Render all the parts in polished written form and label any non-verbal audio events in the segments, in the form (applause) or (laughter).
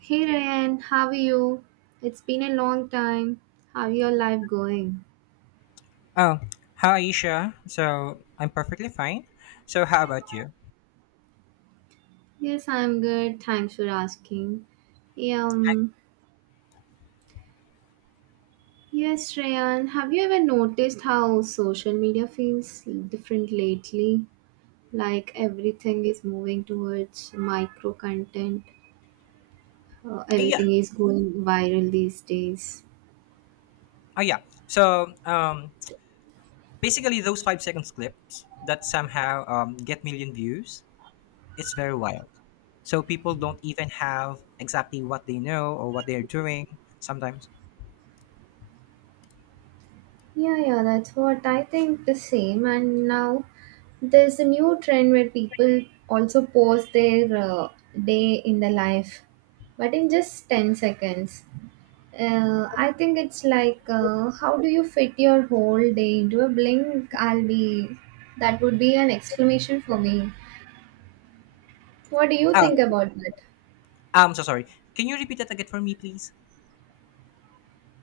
Hey Ryan, how are you? It's been a long time. How your life going? Oh, hi Aisha. So I'm perfectly fine. So how about you? Yes, I'm good. Thanks for asking. Um, yes, Ryan, have you ever noticed how social media feels different lately? Like everything is moving towards micro content. Yeah. Everything is going viral these days. Oh yeah. So basically those 5 seconds clips that somehow get million views. It's very wild. So people don't even have exactly what they know or what they're doing sometimes. Yeah, yeah, that's what I think the same. And now there's a new trend where people also post their day in the life, but in just 10 seconds. I think it's like, how do you fit your whole day into a blink? That would be an exclamation for me. What do you Ah, think about that? I'm so sorry. Can you repeat that again for me, please?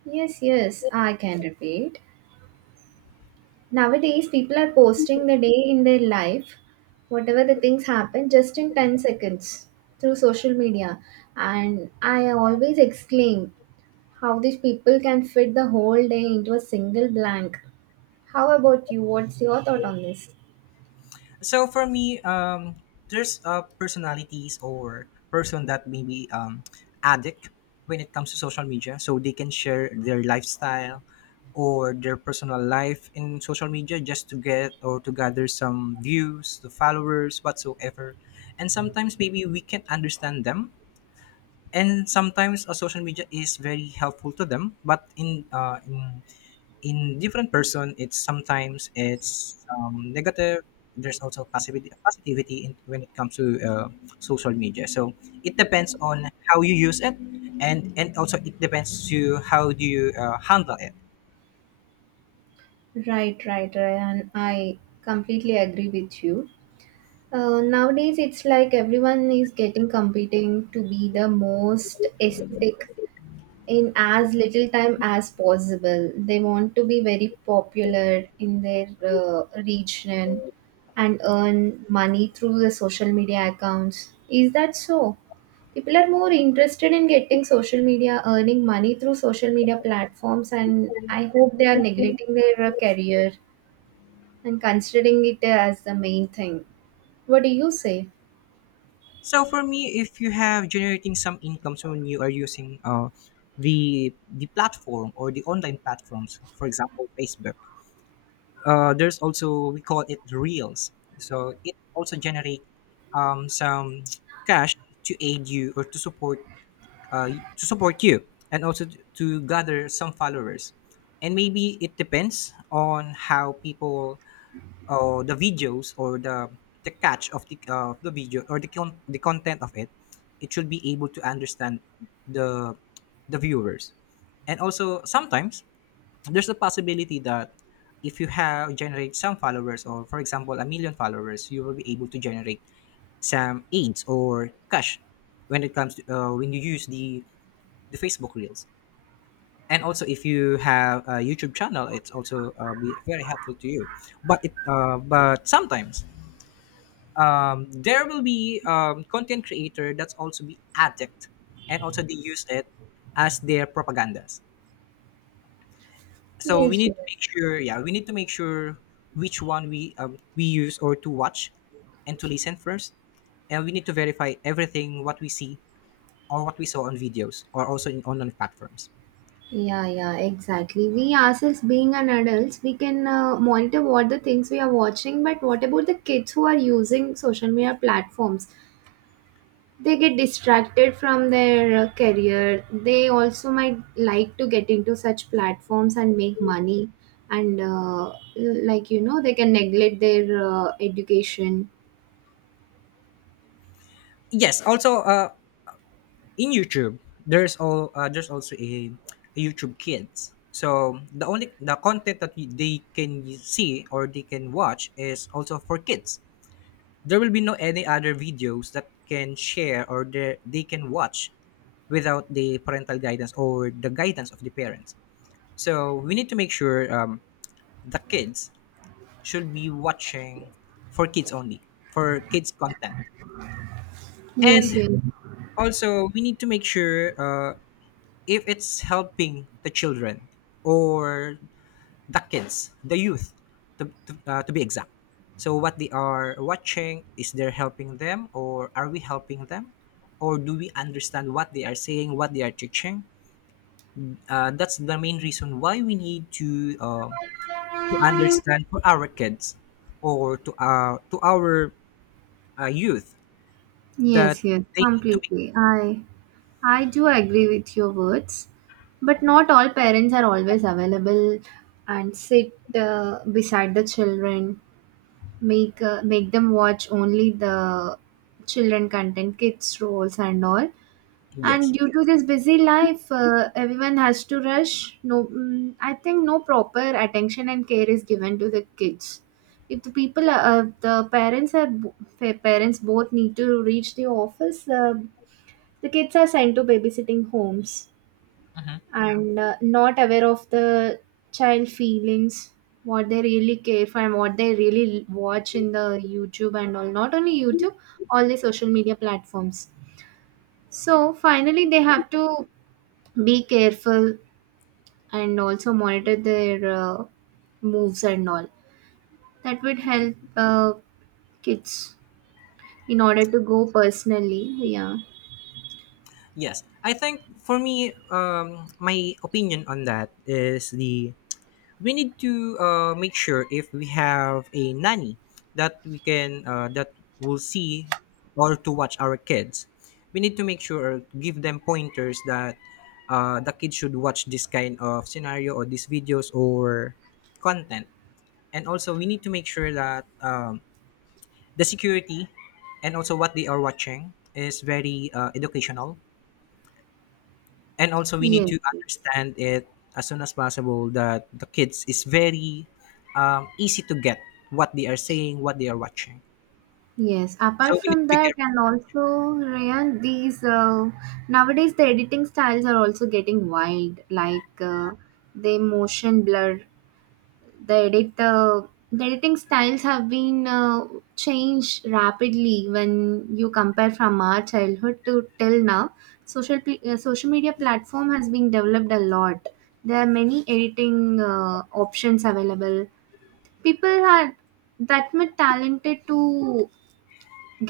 Yes, yes, I can repeat. Nowadays, people are posting the day in their life, whatever the things happen, just in 10 seconds through social media. And I always exclaim how these people can fit the whole day into a single blank. How about you? What's your thought on this? So for me, there's personalities or person that maybe addict when it comes to social media. So they can share their lifestyle or their personal life in social media just to get or to gather some views, the followers, whatsoever. And sometimes maybe we can understand them. And sometimes social media is very helpful to them, but in different person, it's sometimes it's negative. There's also passivity, positivity in, when it comes to social media, so it depends on how you use it, and also it depends to how do you handle it. Right, right, Ryan. I completely agree with you. Nowadays, it's like everyone is getting competing to be the most aesthetic in as little time as possible. They want to be very popular in their region and earn money through the social media accounts. Is that so? People are more interested in getting social media, earning money through social media platforms, and I hope they are neglecting their career and considering it as the main thing. What do you say? So for me, if you have generating some incomes when you are using the platform or the online platforms, for example Facebook, there's also we call it reels, so it also generate some cash to aid you or to support you, and also to gather some followers. And maybe it depends on how people or the videos or the catch of the video or the content of it. It should be able to understand the the viewers. And also sometimes there's a possibility that if you have generate some followers, or for example a million followers, you will be able to generate some aids or cash when it comes to when you use the Facebook reels. And also if you have a YouTube channel, it's also be very helpful to you. But it but sometimes, there will be content creator that's also be addict, and also they use it as their propagandas. So we Yes, need to yes. make sure, yeah, we need to make sure which one we use or to watch and to listen first, and we need to verify everything what we see or what we saw on videos or also in online platforms. Yeah, yeah, exactly. We ourselves being an adults, we can monitor what the things we are watching, but what about the kids who are using social media platforms? They get distracted from their career. They also might like to get into such platforms and make money. And, like, you know, they can neglect their education. Yes, also in YouTube there's also a YouTube Kids, so the only the content that they can see or they can watch is also for kids. There will be no any other videos that can share, or they can watch without the parental guidance or the guidance of the parents. So we need to make sure the kids should be watching for kids only, for kids content. Yes, And yes. also, we need to make sure if it's helping the children or the kids, the youth, to be exact. So what they are watching, is they're helping them, or are we helping them, or do we understand what they are saying, what they are teaching? That's the main reason why we need to to understand for our kids, or to our youth, that Yes, yes, they need to be. completely. I do agree with your words, but not all parents are always available and sit beside the children, make them watch only the children content, kids roles and all, and Yes. due to this busy life, everyone has to rush. No I think no proper attention and care is given to the kids if the parents are parents both need to reach the office. The kids are sent to babysitting homes Mhm. and not aware of the child feelings, what they really care for and what they really watch in the YouTube and all, not only YouTube, all the social media platforms. So finally, they have to be careful and also monitor their moves and all. That would help kids in order to go personally, yeah. Yes, I think for me, my opinion on that is the we need to make sure, if we have a nanny, that we can that will see or to watch our kids, we need to make sure or give them pointers that the kids should watch this kind of scenario or these videos or content. And also we need to make sure that the security, and also what they are watching is very educational, and also we need Yes, to yes. understand it as soon as possible, that the kids is very easy to get what they are saying, what they are watching. Yes, So apart we need from to be that, careful. and also Rayan, these nowadays the editing styles are also getting wild. Like they motion blur the edit uh, the editing styles have been changed rapidly when you compare from our childhood to till now. Social media platform has been developed a lot. There are many editing options available. People are that much talented to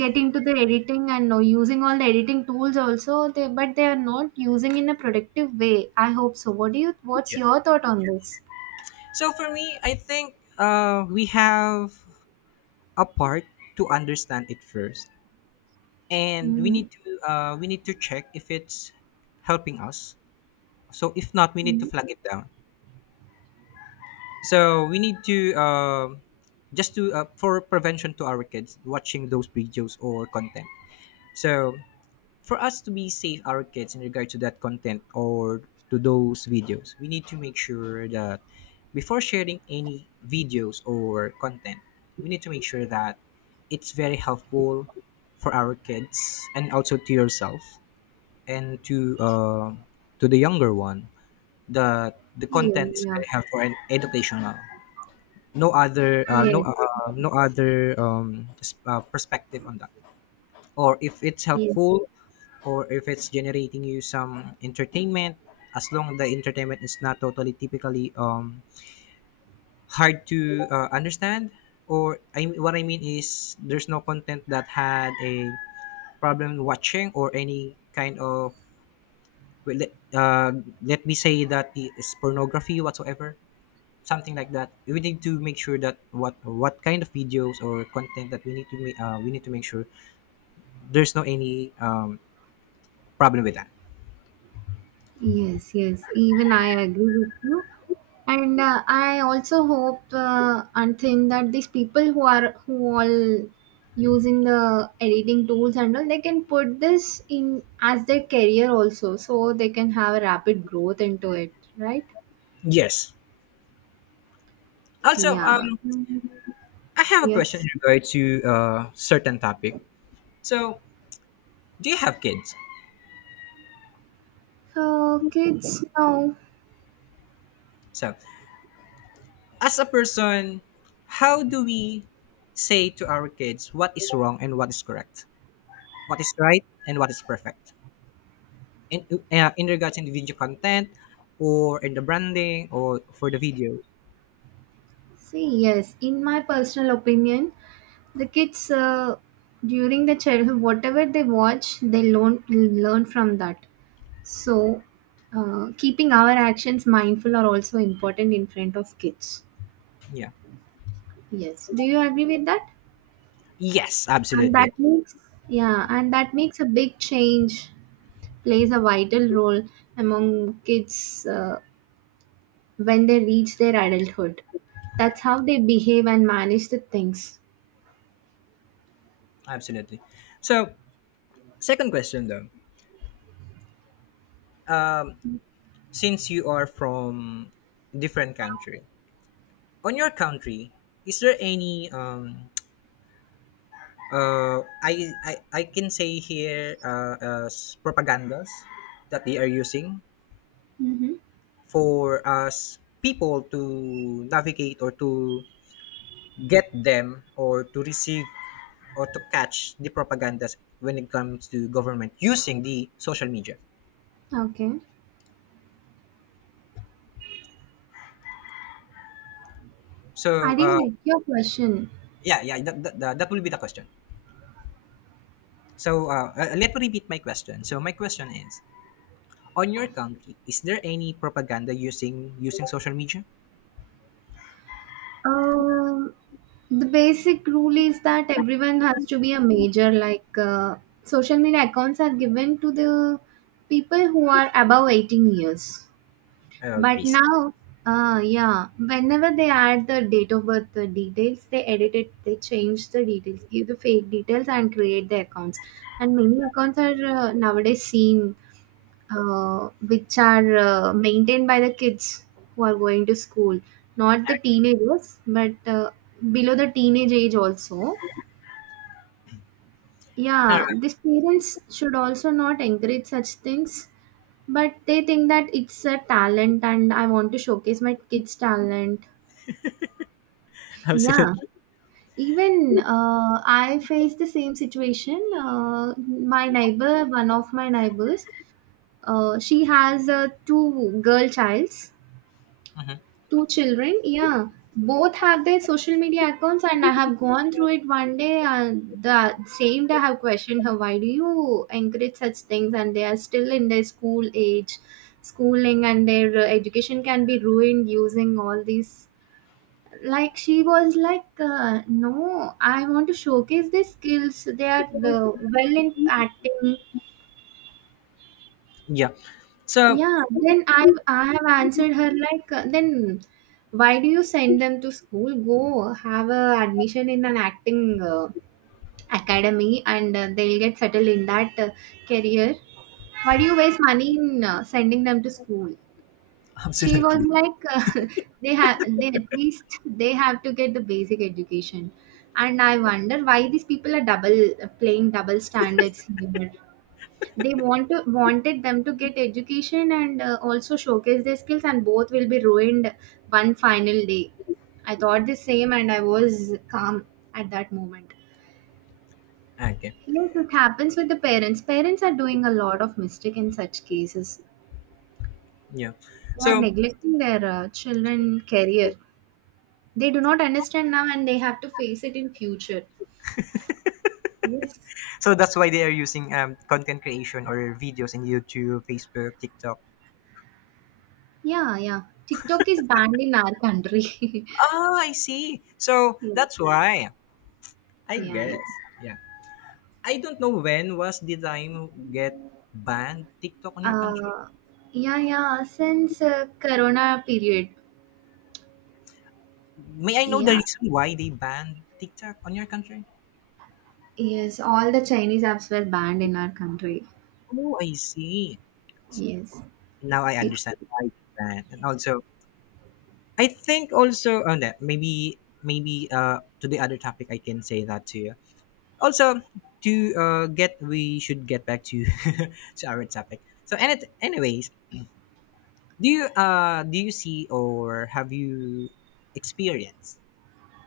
get into the editing and using all the editing tools also but they are not using in a productive way, I hope so. What's Yes. your thought on this? So for me, I think we have a part to understand it first, and we Mm-hmm. need to uh, we need to check if it's helping us. So if not, we need to flag it down. So we need to just to for prevention to our kids watching those videos or content. So for us to be safe our kids in regard to that content or to those videos, we need to make sure that before sharing any videos or content, we need to make sure that it's very helpful for our kids, and also to yourself, and to to the younger one, that the Yeah, content is yeah. very helpful and educational. no other uh, no Yes, uh, no other perspective on that, or if it's yes, yes, helpful, or if it's generating you some entertainment, as long the entertainment is not totally typically hard to understand, or, what I mean is, there's no content that had a problem watching or any kind of, well, let me say that it is pornography whatsoever. Something like that, we need to make sure that what kind of videos or content that we need to make we need to make sure there's no any problem with that. yes, yes. Even I agree with you. And I also hope and think that these people who all using the editing tools and all, they can put this in as their career also, so they can have a rapid growth into it, right? Yes, also, Yeah. Mm. I have a question Yes. in regard to a certain topic. So, do you have kids? So kids now, So, as a person, how do we say to our kids what is wrong and what is correct? What is right and what is perfect? In in regards to the video content, or in the branding, or for the video. see, yes, in my personal opinion, the kids, during the childhood, whatever they watch, they learn from that. So, keeping our actions mindful are also important in front of kids. Yeah. Yes. Do you agree with that? Yes, And absolutely. that makes Yeah, and that makes a big change. Plays a vital role among kids when they reach their adulthood. That's how they behave and manage the things. Absolutely. So, second question though. Since you are from different country, on your country, is there any, I can say here, as propagandas that they are using Mm-hmm. for us people to navigate or to get them or to receive or to catch the propagandas when it comes to government using the social media. Okay. I So didn't get your question. yeah, yeah, that will be the question. So let me repeat my question. So my question is, on your country, is there any propaganda using social media? Um, the basic rule is that everyone has to be a major. Like social media accounts are given to the people who are above 18 years. Oh, But I see. now, yeah, whenever they add the date of birth the details, they edit it, they change the details, give the fake details, and create the accounts. And many accounts are nowadays seen, which are maintained by the kids who are going to school, not the teenagers, but below the teenage age also. All Yeah, right. these parents should also not encourage such things, but they think that it's a talent and I want to showcase my kids' talent. (laughs) Yeah, Absolutely. even I faced the same situation. My neighbor, one of my neighbors, she has two girl childs. Mhm. Two children, yeah. Both have their social media accounts, and I have gone through it one day. And the same day, I have questioned her, why do you encourage such things? And they are still in their school age, schooling, and their education can be ruined using all these. Like, she was like, no, I want to showcase their skills. They are well in acting. Yeah. So Yeah, then I have answered her like, then why do you send them to school? Go have a admission in an acting academy and they'll get settled in that career. Why do you waste money in sending them to school? (laughs) She was absolutely. like, (laughs) they have, they at least they have to get the basic education. And I wonder why these people are double playing double standards here. They wanted them to get education and also showcase their skills, and both will be ruined one final day. I thought the same, and I was calm at that moment. Okay. Yes, it happens with the parents. Parents are doing a lot of mistake in such cases. Yeah. They are So neglecting their children career. They do not understand now, and they have to face it in future. Yes. so that's why they are using content creation or videos in YouTube, Facebook, TikTok. Yeah, yeah. TikTok is banned in our country. (laughs) Oh, I see. So yeah, that's why. I yeah, guess. yeah. Yeah. I don't know when was the time get banned TikTok on your country. Uh, yeah, yeah, since Corona period. May I know the Yeah, reason why they banned TikTok on your country? yes, all the Chinese apps were banned in our country. Oh, I see. Yes, Now I it's understand why they banned. And also, I think also on that, maybe to the other topic I can say that to you. Also, to get we should get back to (laughs) to our topic. So, and it, anyways, do you see, or have you experienced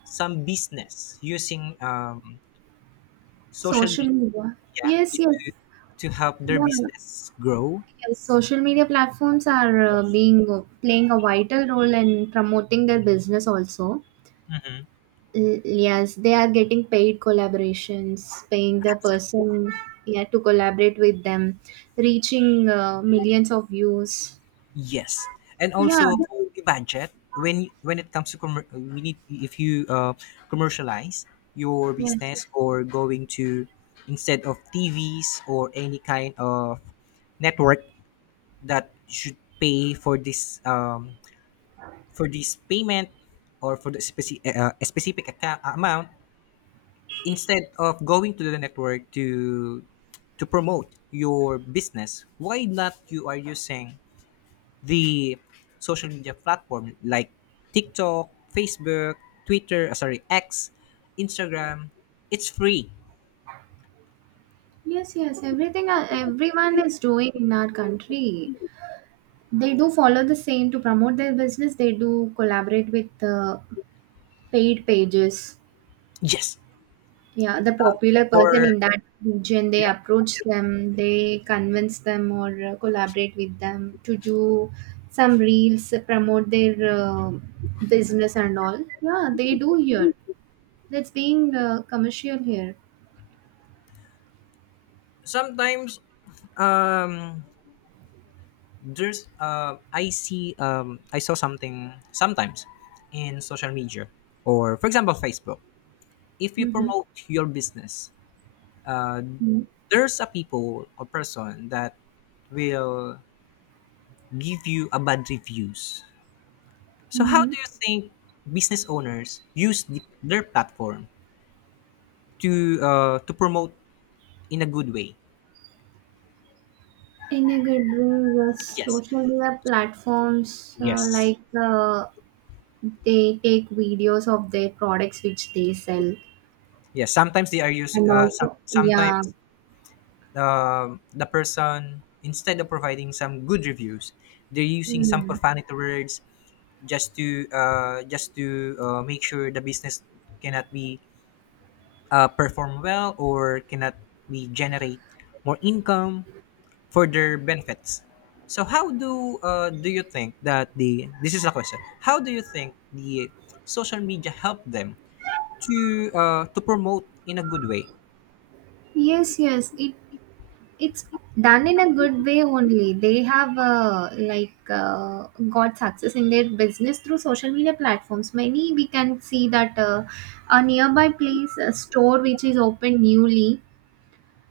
some business using social social media media. Yes, to yes, to help their yeah, business grow? yes. Social media platforms are being playing a vital role in promoting their business also. Mhm. Yes, they are getting paid collaborations, paying the person, yeah, to collaborate with them, reaching millions of views. Yes, and Yeah, also the budget, when it comes to we need, if you commercialize your yes. business, or going to, instead of TVs or any kind of network that should pay for this, for this payment, or for the a specific account, amount, instead of going to the network to promote your business, why not you are using the social media platform like TikTok, Facebook, Twitter, sorry, X, Instagram. It's free. Yes, yes, everything everyone is doing in our country. They do follow the same to promote their business. They do collaborate with the paid pages. Yes. Yeah, the popular person For in that region, they Yeah. approach them, they convince them or collaborate with them to do some reels, promote their business and all. Yeah, they do here. That's being commercial here. Sometimes, um there's, I see, I saw something sometimes in social media, or for example Facebook. If you Mm-hmm. promote your business, uh, Mm-hmm. there's a people or person that will give you a bad reviews. So how do you Mm-hmm. think business owners use their platform to to promote in a good way? In a good way, yes. Yes, Social media platforms, yes, they take videos of their products which they sell, yes. Sometimes they are used. and Uh, some, also, yeah. sometimes the person, instead of providing some good reviews, they're using some Mm. profanity words, just to make sure the business cannot be perform well, or cannot be generate more income for their benefits. So how do you think that the, this is a question. How do you think the social media help them to to promote in a good way? Yes, yes. It's done in a good way only. They have, got success in their business through social media platforms. Many we can see that a nearby place, a store which is opened newly.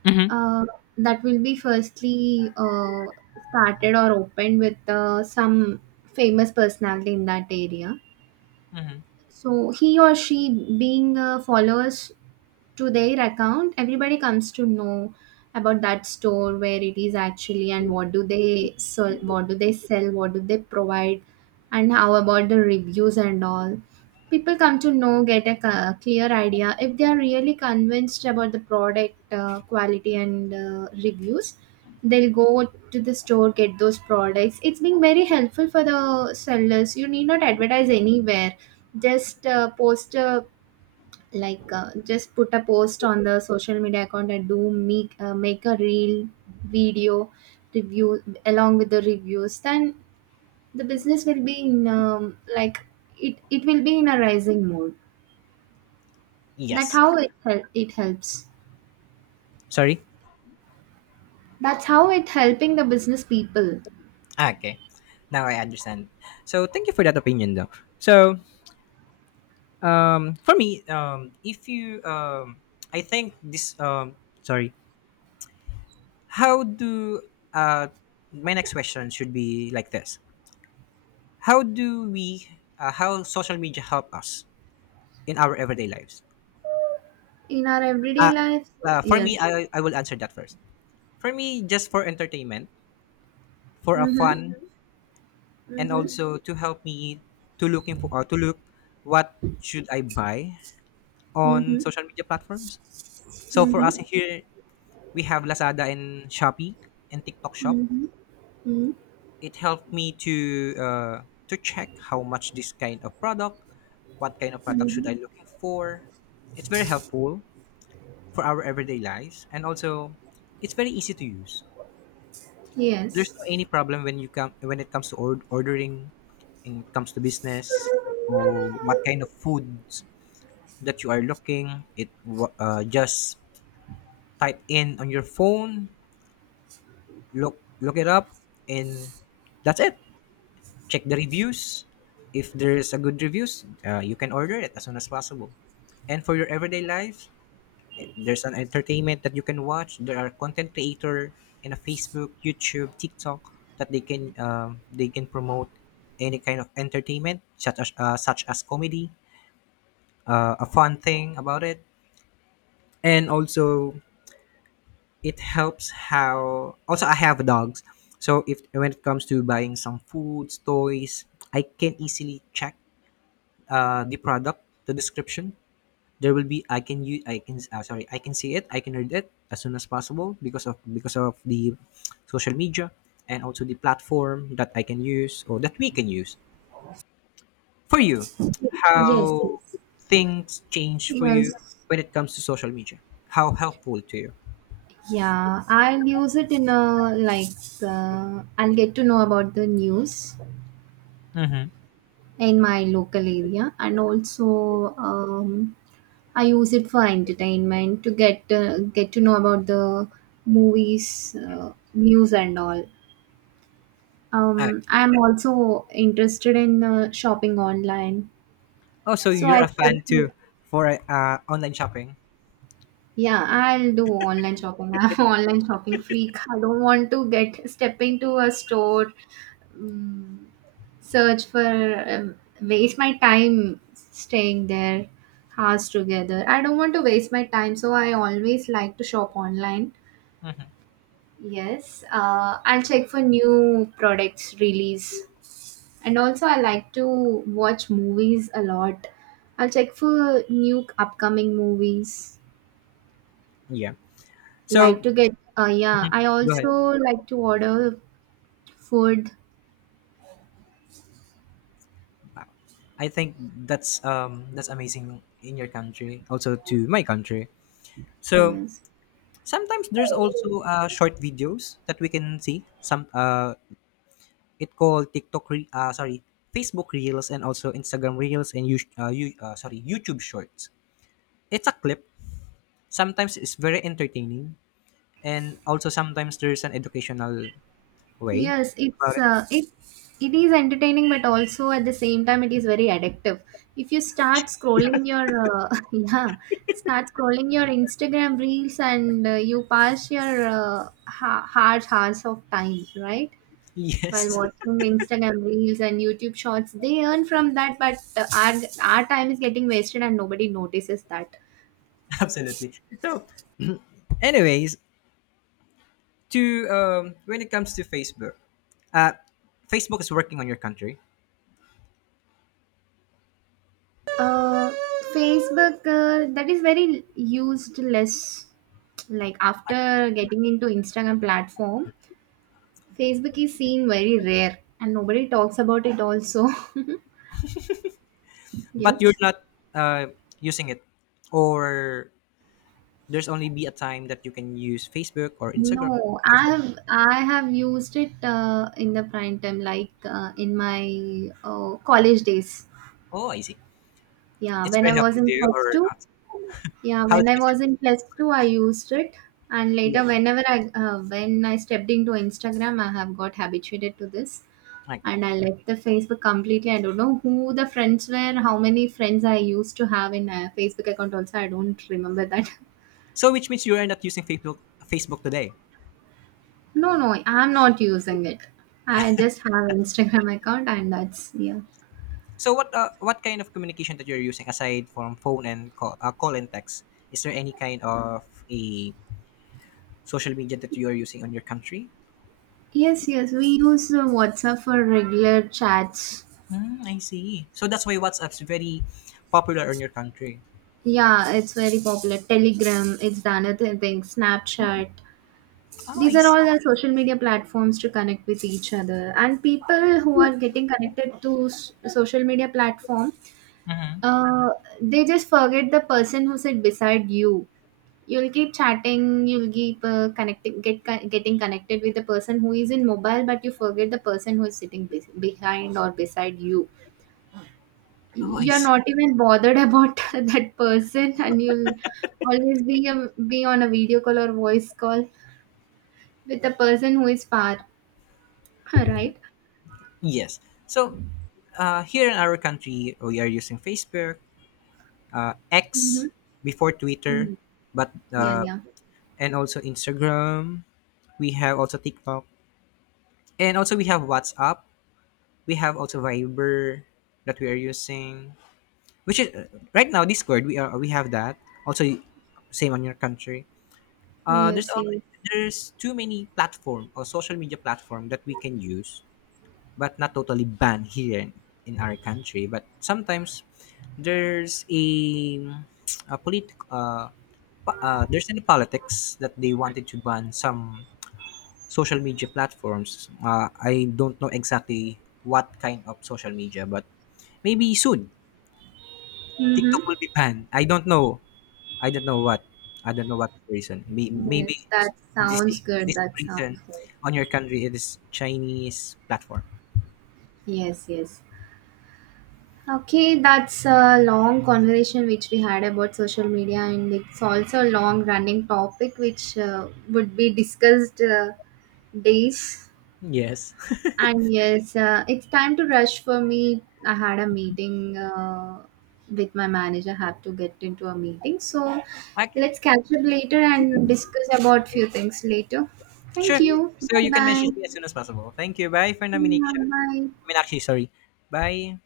Mm-hmm. Uh, that will be firstly started or opened with some famous personality in that area. Hmm. So he or she being followers to their account, everybody comes to know about that store, where it is actually and what do they sell, what do they provide, and how about the reviews and all. People come to know, get a clear idea. If they are really convinced about the product quality and reviews, they'll go to the store, get those products. It's been very helpful for the sellers. You need not advertise anywhere, just post a like just put a post on the social media account and do make a real video review along with the reviews. Then the business will be in it will be in a rising mode. That Yes. how it hel- it helps Sorry. that's how it helping the business people. Okay. Now I understand. So thank you for that opinion, though. So for me, if you, I think this. Sorry. How do uh, my next question should be like this. How do we, how social media help us in our everyday lives? In our everyday Uh, life, for yes. me, I will answer that first. For me, just for entertainment, for a Mhm, fun. Mhm. And mhm, also to help me to look what should I buy on mhm, social media platforms. So for mhm, us here, we have Lazada and Shopee and TikTok Shop. mhm, mhm, It helped me to to check how much this kind of product, what kind of product should mhm. I looking for. It's very helpful for our everyday lives, and also it's very easy to use. There's no Yes, any problem when it comes to ordering, and it comes to business or what kind of foods that you are looking. Just type in on your phone, look it up, and that's it. Check the reviews. If there's a good reviews, you can order it as soon as possible. And for your everyday life, there's an entertainment that you can watch. There are content creator in a Facebook, YouTube, TikTok that they can promote any kind of entertainment such as such as comedy, a fun thing about it. And also it helps how, also I have dogs, so if when it comes to buying some foods, toys, I can easily check the product, the description. There will be I can sorry I can read it as soon as possible, because of the social media, and also the platform that I can use or that we can use. For you, yes, how yes. things change for you Yes. when it comes to social media, how helpful to you? Yeah, I'll use it in a like, I'll get to know about the news Mm-hmm. in my local area, and also I use it for entertainment to get to know about the movies, news, and all. Okay. I'm also interested in shopping online, Oh, so so you're I a fan check. too for online shopping? Yeah, I'll do online shopping. (laughs) I'm an online shopping freak. I don't want to get step into a store, um, search for waste my time staying there hours together. I don't want to waste my time, so I always like to shop online. Yes, I'll check for new products release, and also I like to watch movies a lot. I'll check for new upcoming movies. Yeah. Like So to get, yeah, I go ahead. also like to order food. I think that's amazing in your country, also to my country. So Yes. sometimes there's also short videos that we can see. Some It called TikTok, Facebook Reels, and also Instagram Reels, and YouTube Shorts. It's a clip. Sometimes it's very entertaining, and also sometimes there's an educational way Yes, it's about it. (laughs) uh, it it is entertaining, but also at the same time it is very addictive. If you start scrolling your (laughs) yeah, start scrolling your Instagram reels and you pass your hard hours of time, right? While Yes, watching Instagram reels and YouTube shorts, they earn from that, but our our time is getting wasted and nobody notices that. (laughs) absolutely. So, anyways, to when it comes to Facebook, uh, Facebook is working on your country, Uh, Facebook, that is very used less. Like after getting into Instagram platform, Facebook is seen very rare and nobody talks about it also. (laughs) but you're yes. not uh, using it, or there's only be a time that you can use Facebook or Instagram No, I whatsoever. have I have used it in the prime time, like in my college days. Oh, I see. Yeah, It's when very I was helpful in to you plus or two, not? yeah, How when do I you say was this? in plus two, I used it, and Yeah. later whenever I when I stepped into Instagram, I have got habituated to this, Okay. and I left the Facebook completely. I don't know who the friends were, how many friends I used to have in a Facebook account. Also, I don't remember that. (laughs) So which means you are not using Facebook today. No, no, I'm not using it. I just have Instagram account, and that's yeah. So what kind of communication that you're using aside from phone and call, call and text? Is there any kind of a social media that you are using on your country? Yes, yes, we use WhatsApp for regular chats. Mm, I see. So that's why WhatsApp's very popular in your country. Yeah, it's very popular. Telegram, it's the another thing. Snapchat. Oh, These I are see. all the social media platforms to connect with each other. And people who are getting connected to social media platform, Hmm. uh, they just forget the person who sit beside you. You'll keep chatting. You'll keep get getting connected with the person who is in mobile, but you forget the person who is sitting bes behind or beside you. Oh, I You're see. not even bothered about (laughs) that person and you'll always be on a video call or voice call with the person who is far. (laughs) Right. Yes. So here in our country, we are using Facebook, Mm-hmm. X before Twitter, Hmm. but Yeah, yeah. and also Instagram. We have also TikTok, and also we have WhatsApp. We have also Viber that we are using, which is right now Discord. We have that also same on your country. Uh, there's Yes, yes. al- there's too many platform or social media platform that we can use, but not totally banned here in our country. But sometimes there's a a polit uh, there's any politics that they wanted to ban some social media platforms. I don't know exactly what kind of social media, but maybe soon Mm-hmm. TikTok will be banned. I don't know. I don't know what. I don't know what reason. Yes, Maybe it's that the sounds good, same that reason sounds good. on your country. It is Chinese platform. Yes, yes. Okay, that's a long conversation which we had about social media, and it's also a long running topic which would be discussed days. Yes. (laughs) And yes, it's time to rush for me. I had a meeting with my manager. Have to get into a meeting. So I can. let's catch up later and discuss about few things later. Thank Sure. you. So Bye you can bye. message me as soon as possible. Thank you. Bye for Naminakshi. Bye bye. Meenakshi, sorry. Bye.